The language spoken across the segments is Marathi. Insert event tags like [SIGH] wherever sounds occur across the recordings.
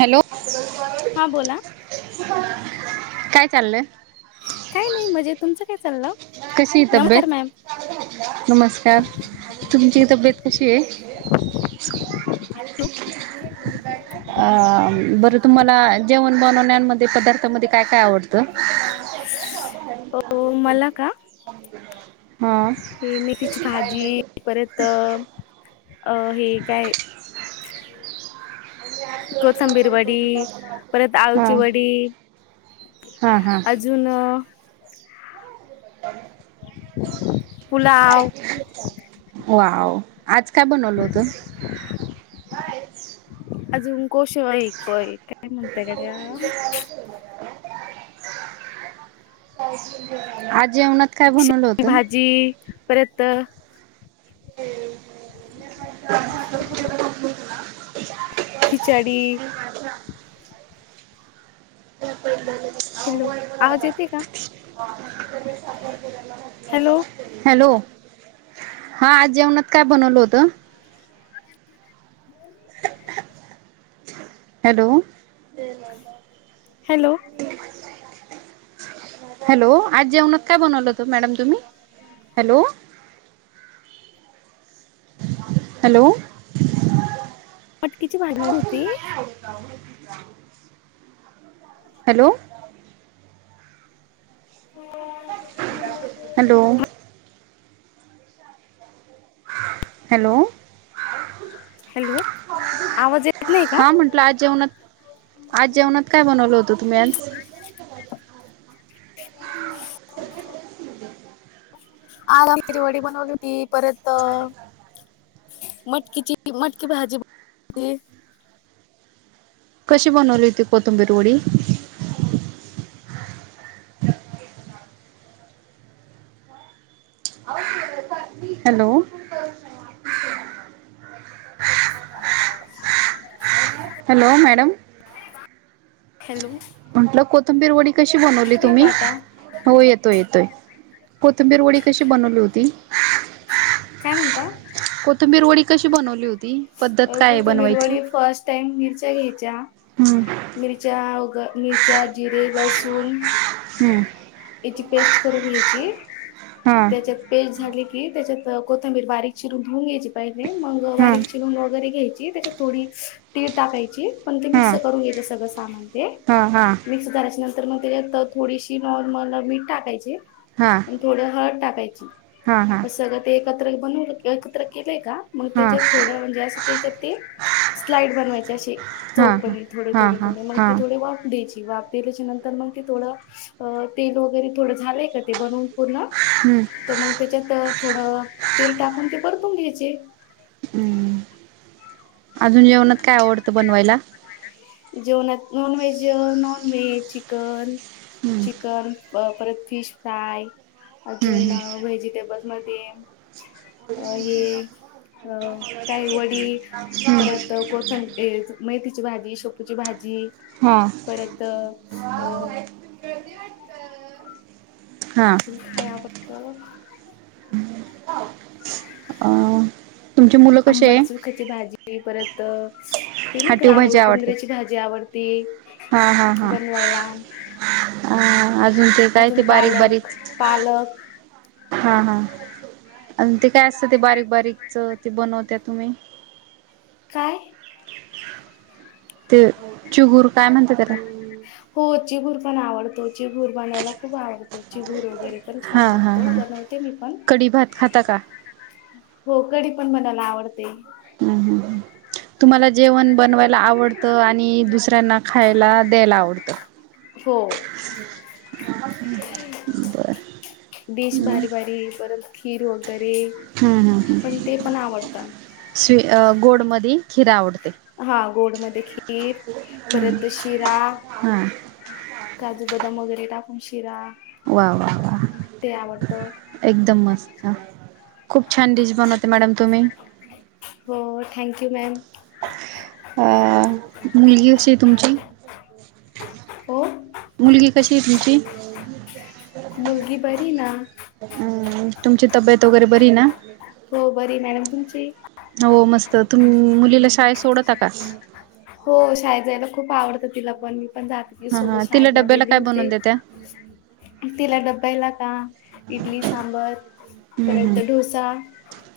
हॅलो हा बोला काय चाललंय? काही नाही म्हणजे तुमचं काय चाललं कशी ये नमस्कार मॅम तब्येत नमस्कार तुमची तब्येत कशी आहे त अ बरं तुम्हाला जेवण बनवण्यामध्ये पदार्थामध्ये काय काय आवडतं हम ह मला का हा हे मेथीची कशी भाजी परत अ हे काय कोथंबीर वडी परत हा आळूची वडी हा हा अजून पुलाव वाव. आज काय बनवल होतं अजून कोश ऐक काय म्हणत्या गड्या, आज जेवणात, काय बनवलं होतं भाजी परत [UNINTELLIGIBLE] हम्म हा खिचडी हो हॅलो आवाज येतय का? हॅलो हॅलो हा आज जेवणात काय बनवलं होतं हॅलो हॅलो हॅलो आज जेवणात काय बनवलं होत मॅडम तुम्ही हॅलो हॅलो मटकी ची भाजी होती हॅलो हॅलो हॅलो हॅलो आवाज येत नाही का हा म्हटलं आज जेवणात आज जेवणात काय बनवल होतं तुम्ही आज? हो [INAUDIBLE] आज आळवडी बनवली होती परत मटकीची मटकी भाजी कशी बनवली होती कोथंबीर वाडी? Hello [INAUDIBLE] hello madam. हॅलो म्हटलं कोथंबीर वडी कशी बनवली ठीक तुम्ही? का आता हो येतोय येतोय. कोथिंबीर वडी कशी बनवली होती? काय म्हणता कोथिंबीर वडी. कशी बनवली होती? पद्धत काय आहे कोथिंबीर बनवायची वडी फर्स्ट टाईम मीच घ्यायच्या हम्म मिरच्या, मिरच्या, जिरे, लसूण हम्म याची पेस्ट करून घ्यायची हा त्याच्यात पेस्ट झाली त्याच्यात कोथंबीर बारीक चिरून धुऊन घ्यायची पहिले मग हा बारीक चिरून वगैरे घ्यायची. त्याच्यात थोडी तीळ टाकायची मग ते मिक्स हा करुन घ्यायचं सगळ सामान ते हा हा मिक्स झाल्याच्यानंतर मग त्याच्यात थोडीशी मग मला मीठ टाकाची हा थोड हळद हा हा हा टाकायचे हा सगळ ते एकतर बनवून एकत्र क केले का. मग त्याच्यात थोड म्हणजे अस त्याच्यात ते स्लाइड बनवायचे असे हा चौकनी थोडे हा हा थोडे मग हा ते थोडे वाफू द्यायचे वाफ दिल्याच्या नंतर मग ते थोडं तेल वगैरे थोडं झालंय का ते बनऊन? पूर्ण हम्म तर मग त्याच्यात थोडं तेल टाकून ते परतून घ्यायचे हम्म अजून जेवणात काय आवडतं बनवायला? जेवणात non veg non veg chicken hmm chicken परत फिश फ्राय अजून हम्म व्हेजिटेबल मध्ये अ हे अ काही वडी हम्म परत कोथबीर ये मेथीची भाजी, शेपूची भाजी हा परत अ सं अ हा अजून काय आवडत? अ तुमची मुलं कशी आंबट आहे? चूख्याची भाजी परत ती नाही एक हाटीव लाान भाजी आवडते. कुंद्र्याची भाजी आवडती हा हा हा. बनवायला अ अजून ते काय अजून ते बारीक पालक बारीक पालक हा हा. आणि ते काय असतं ते बारीक बारीकच ते बनवत्या तुम्ही? काय? ते चुगूर काय म्हणत्यात त्याला? हो चिगूर पण आवडतो चिगूर बनवायला खूप आवडतो चिगूर वगैरे हा छान हा लागतो हा. बनवते मी पण, कडी भात खाता का? हो कडी पण बनवते. आवडते. तुम्हाला जेवण बनवायला आवडत आणि दुसऱ त्यांना खायला द्यायला आवडत. हो डिश भारी भारी परत खीर वगैरे हम्म हम् ह् पण ते पण आवडतं स् गोड मधी खिर आवडत. हा गोडमध्ये खीर परत शिरा हा. काजू बदाम वगैरे टाकून शिरा वा वा वा ते आवडतं एकदम मस्त. ह खूप छान डिश बनवते मॅडम तुम्ही हो थँक यू मॅम. अ मुलगी कशी आहे तुमची? हो. मुलगी कशी आहे तुमची? मुलगी बरी ना. अ तुमची तब्येत वगैरे बरी ना? हो बरी मॅडम. तुमची? तर तुम्ही मुलीला शाळेत सोडता का? हो शाळेत जायला खूप आवडतं तिला पण. पण जाती हा सोबत हा तिला डब्याला शाळेमध्ये काय लिवते. बनवून देत्या तिला डब्याला का? इडली, सांबर. हम्म परत हम्म डोसा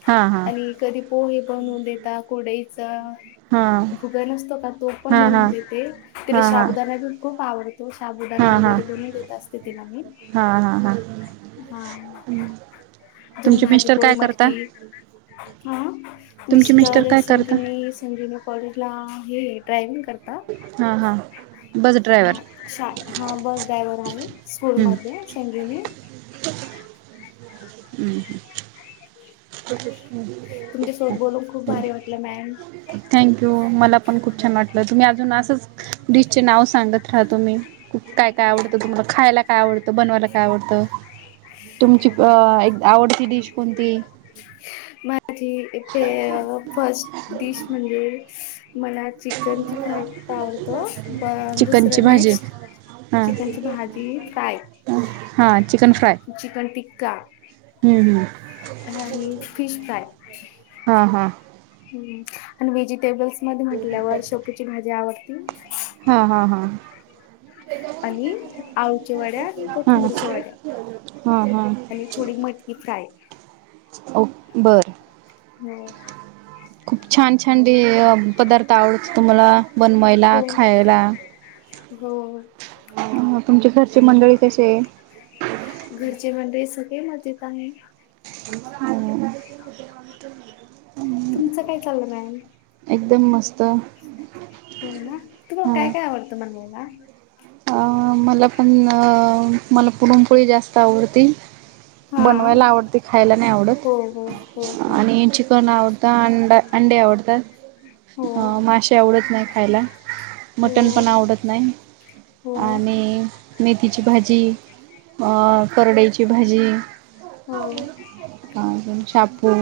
हा हा आणि कधी पोहे बनून देता कुरडईचा हा भुगा न तो पण हा बनून हा देते, तिला हा हा हा शाबुदाणा खूप आवड तो साबुदाणा हा वगैरे बनून देत असते तिला मी. हा हा हा हा अजुन तुमचे मिस्टर भाजीपोळी काय करता मटकी. हा तुमचे मिस्टर काय करता संजीवनी संजीवनी कॉलेजला आहे ड्रायविंग करता हा हा. बस ड्रायव्हर हा हा बस ड्रायव्हर आहे स्कूल हम्म मध्ये संजीवनी हम्म हम. तुमच्या सोबत बोलून खूप हम्. भारी वाटलं मॅम थँक यू. मला पण खुप छान वाट तुम्ही अजून असंच डिश चे नावं सांगत राह तुम्ही. काय काय आवडतं तुम्हाला? खायला काय आव डतं? बनवायला काय आवडतं? तुमची अ एक आवडती डिश कोणती? माझी पे फस्ट डीश म्हणजे मला चिकनची फ्राय खूप आवडतो. पण दुसरं नेक्स्ट ह. चिकनची भाजी फ्राय हा चिकन फ्राय. चिकन टिक्का हम्म. आणि फिश फ्राय् हां हां आणि वेजिटेबल्स म म्हंटल्यावर शपूची भाजी आवडती. हा हा हा. आणि आळूच्या वड्या आणि [UNINTELLIGIBLE] हं कोथिंबीरच्या हं. वड्या आणि थोडी मटकी फ्राय. ओ! बरं. हो. खूप छान छान डी पदार्थ आवडतं तुम्हाला बनवायला, हो खायला. हो. अ तुमचे घरचे मंडळी कशे ए? घरचे मंडळी सगळे मजेत आहे. [UNINTELLIGIBLE] हो. तुमचं काय चाललं मॅम? एकदम मस्त. हो ना. तुलाला काय हां काय आवडतं बनवायला? अ... मला पण अ.. मला पुरणपोळी जास्त आवडती. हा बनवायला आवडती. खायला नाई हो हो हो आवडत हो आणि चिकन आवडत. त अंड अंडे आवडतात. अ.. हो माशे आवडत नाही खायला. मटण हो पण आवडत नाही. हो आणि मेथीची भाजी अ.. करडईची भाजी हो अ.. शापू,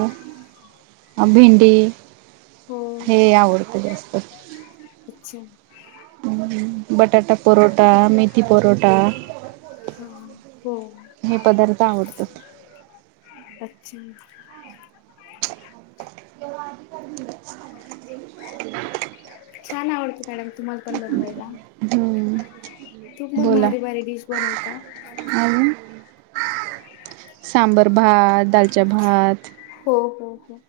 भिंडी हो हे आवडतं जास्त. अच्छा. बटाटा परोटा मेथी परोटा. हो. पदार्थ आवडतात. अच्छा. [UNINTELLIGIBLE] छान आवडतं मॅडम तुम्हाला पण बनवायला. हम्म तू पण बोला भारी भारी डिश बनवता. अजून सांबर भात, दालच्या भात. हो हो हो.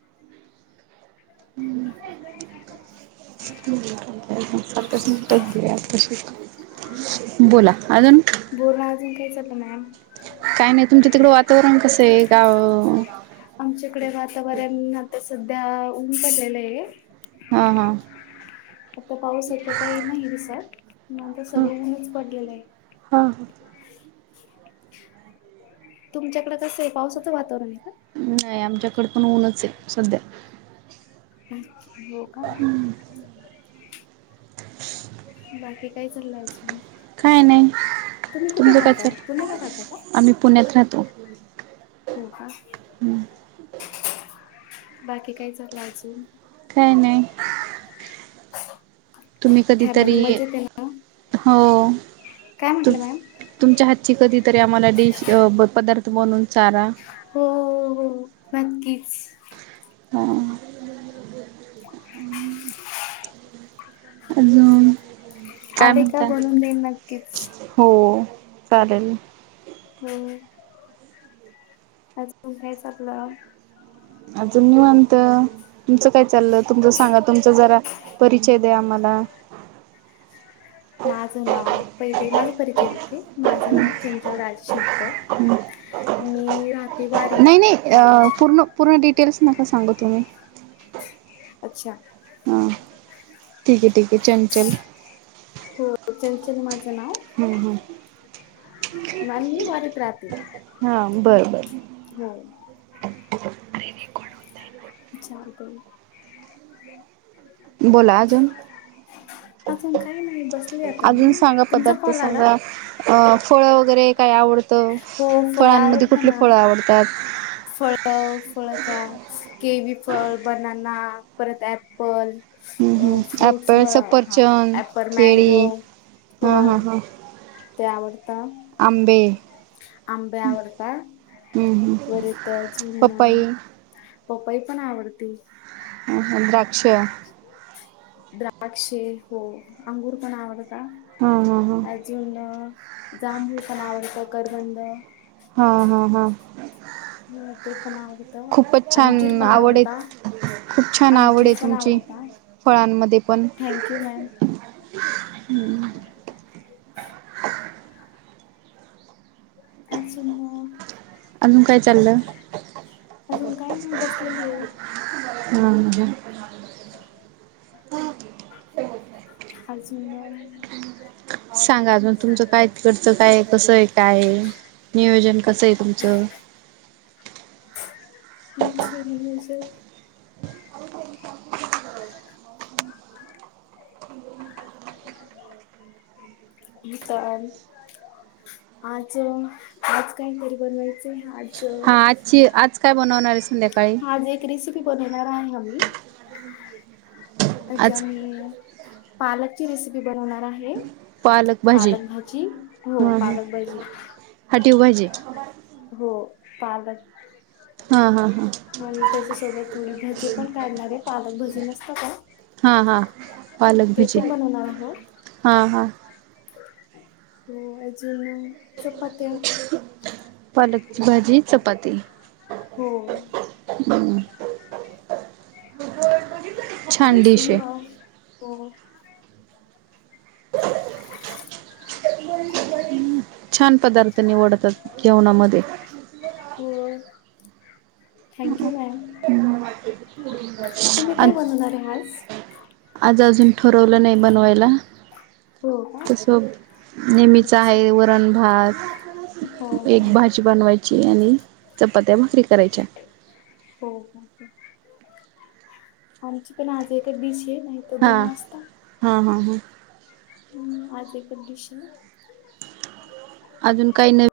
हम्. [UNINTELLIGIBLE] [UNINTELLIGIBLE] बोला. अजून? बोला, अजून काय चाललं मॅम? काय नाई. तुमच्या तिकडं वातावरण कसं ए? गाव आमच्याकडे वातावरण आता सध्या ऊन पडलेलं ए. हा हा. आता पाऊस इथं काई नाही तसा. सगळं ऊनच पडलेलं ए. ह! तुमच्याकडं कसं ए? पावसाचं वातावरण ए? नाई. आमच्याकड पण ऊनच ए, सध्या. हो का? [UNINTELLIGIBLE] बाकी काय चाललं अजून? काय नाई. तुम्ही कुठे तुमचं काय राहता? चालू? पुण्याला राहता का? आम्ही पुण्यात राहतो. हो का. बाकी काय चाललं अजून. काही नाही. [INAUDIBLE] तुम्ही फॅमिली कधीतरी मजेत आहे ना? हो काय त म्हटलं मॅम? तुमच्या हातची कधीतरी आम्हाला डिश पदार्थ बनवून चारा हो हो नक्कीच. हा [INAUDIBLE] अजून काय आले का बनवून म्हणतात. देईन नक्कीच. हो. चालेल. हम्म अजून काय चालल. अजून निवांत. तुमचं काय चाललं. तुमच सांगा. तुमचा जरा परिचय द्या. आम्हाला. माझं नाव, पहिलं माझ परिचय देते. माझं नाव चंचल राज शिरकर. हम्म - मी राह नाही नाही पूर्ण पूर्ण डिटेल्स नका सांगु तुम्ही. अच्छा. हा ठीक आहे. ठीक आहे. चंचल. हो चंचल माझं नाव. हम्म हम्म आणि मी वारीत राहते हा बर बर. हो. अरे रेकॉर्ड होतय. चालतय. बोला अजून. अजून काही नाही बसले आता अजून मी सांगा. तुमचा पदार्थ कॉल आला सांगा. फळं वगैरे काय आवडतं. हो फळ फळांमध्ये आवडतं कुठले ना फळं आवडतात. फळ फळ का, केवी फळ, बनना परत ऍप्पल. हम्म अ हम्म फ्रूट्स ऍपल म हा सफरचंद अप्पल, मँगो. केळी हा हा हो हा ते आवडतात. आंबे आंबे आवडता. हम्म हम्म परत अजून पपई पपई पण आवडती. ह ह द्राक्ष द्राक्ष हो. अंगूर पण आवडता. हा हा अजून जांबूळ पण आवडतं. करवंद. हा हा हा ह ते पण आवडत. खूपच अंजीर छान पण आवड आहे आवडता. खूप छान आवड अंजीर आहे पण तुमची. आवडता फळांमध्ये पण. थँक्यू मॅम हम्म अजुन अजून काय चालल. अजून काही नाही बसलेली आहे ह ह अजून सांगा अजुन. तुमचं काय तिकडचं काय कसं आहे. काय नियोजन कस आहे तुमचं. [UNINTELLIGIBLE] [UNINTELLIGIBLE] आज आज काही तरी बनवायचंय. आ हा आजची आज काय बनवणार आहे संध्याकाळी आज एक रेसिपी बनवणार आहे आम्ही आज आम्ही पालकची रेसिपी बनवणार आहे पालक भाजी पालकभजी हो पालकभजी हाटीव भाजी हो पाव हा हा हा आणि त्याच्यासोबत थोडी भजी पण काढणारे पालक भजी नसत का हा हा पालक ते भजी पण बनवणार आहोत हा हा हो अजून चपात्या पालकची भाजी चपाती हो हम्म आजूना हो हम् छान पदार्थ निवडतात जेवणामध्ये हो थँक यू मॅम तुम्ही काय बनवणार आहे आज? आज अजून ठरवलं नाही बनवायला हो का तस नेहमीच अच्छा आहे वरण भात हो हो एक भाजी बनवायची आणि चपात्या भाकरी करायच्या हो हो आमची पण आज एक डीश ये हा हा हा हा हम् आज एक कंडिशन अजून काही नवीन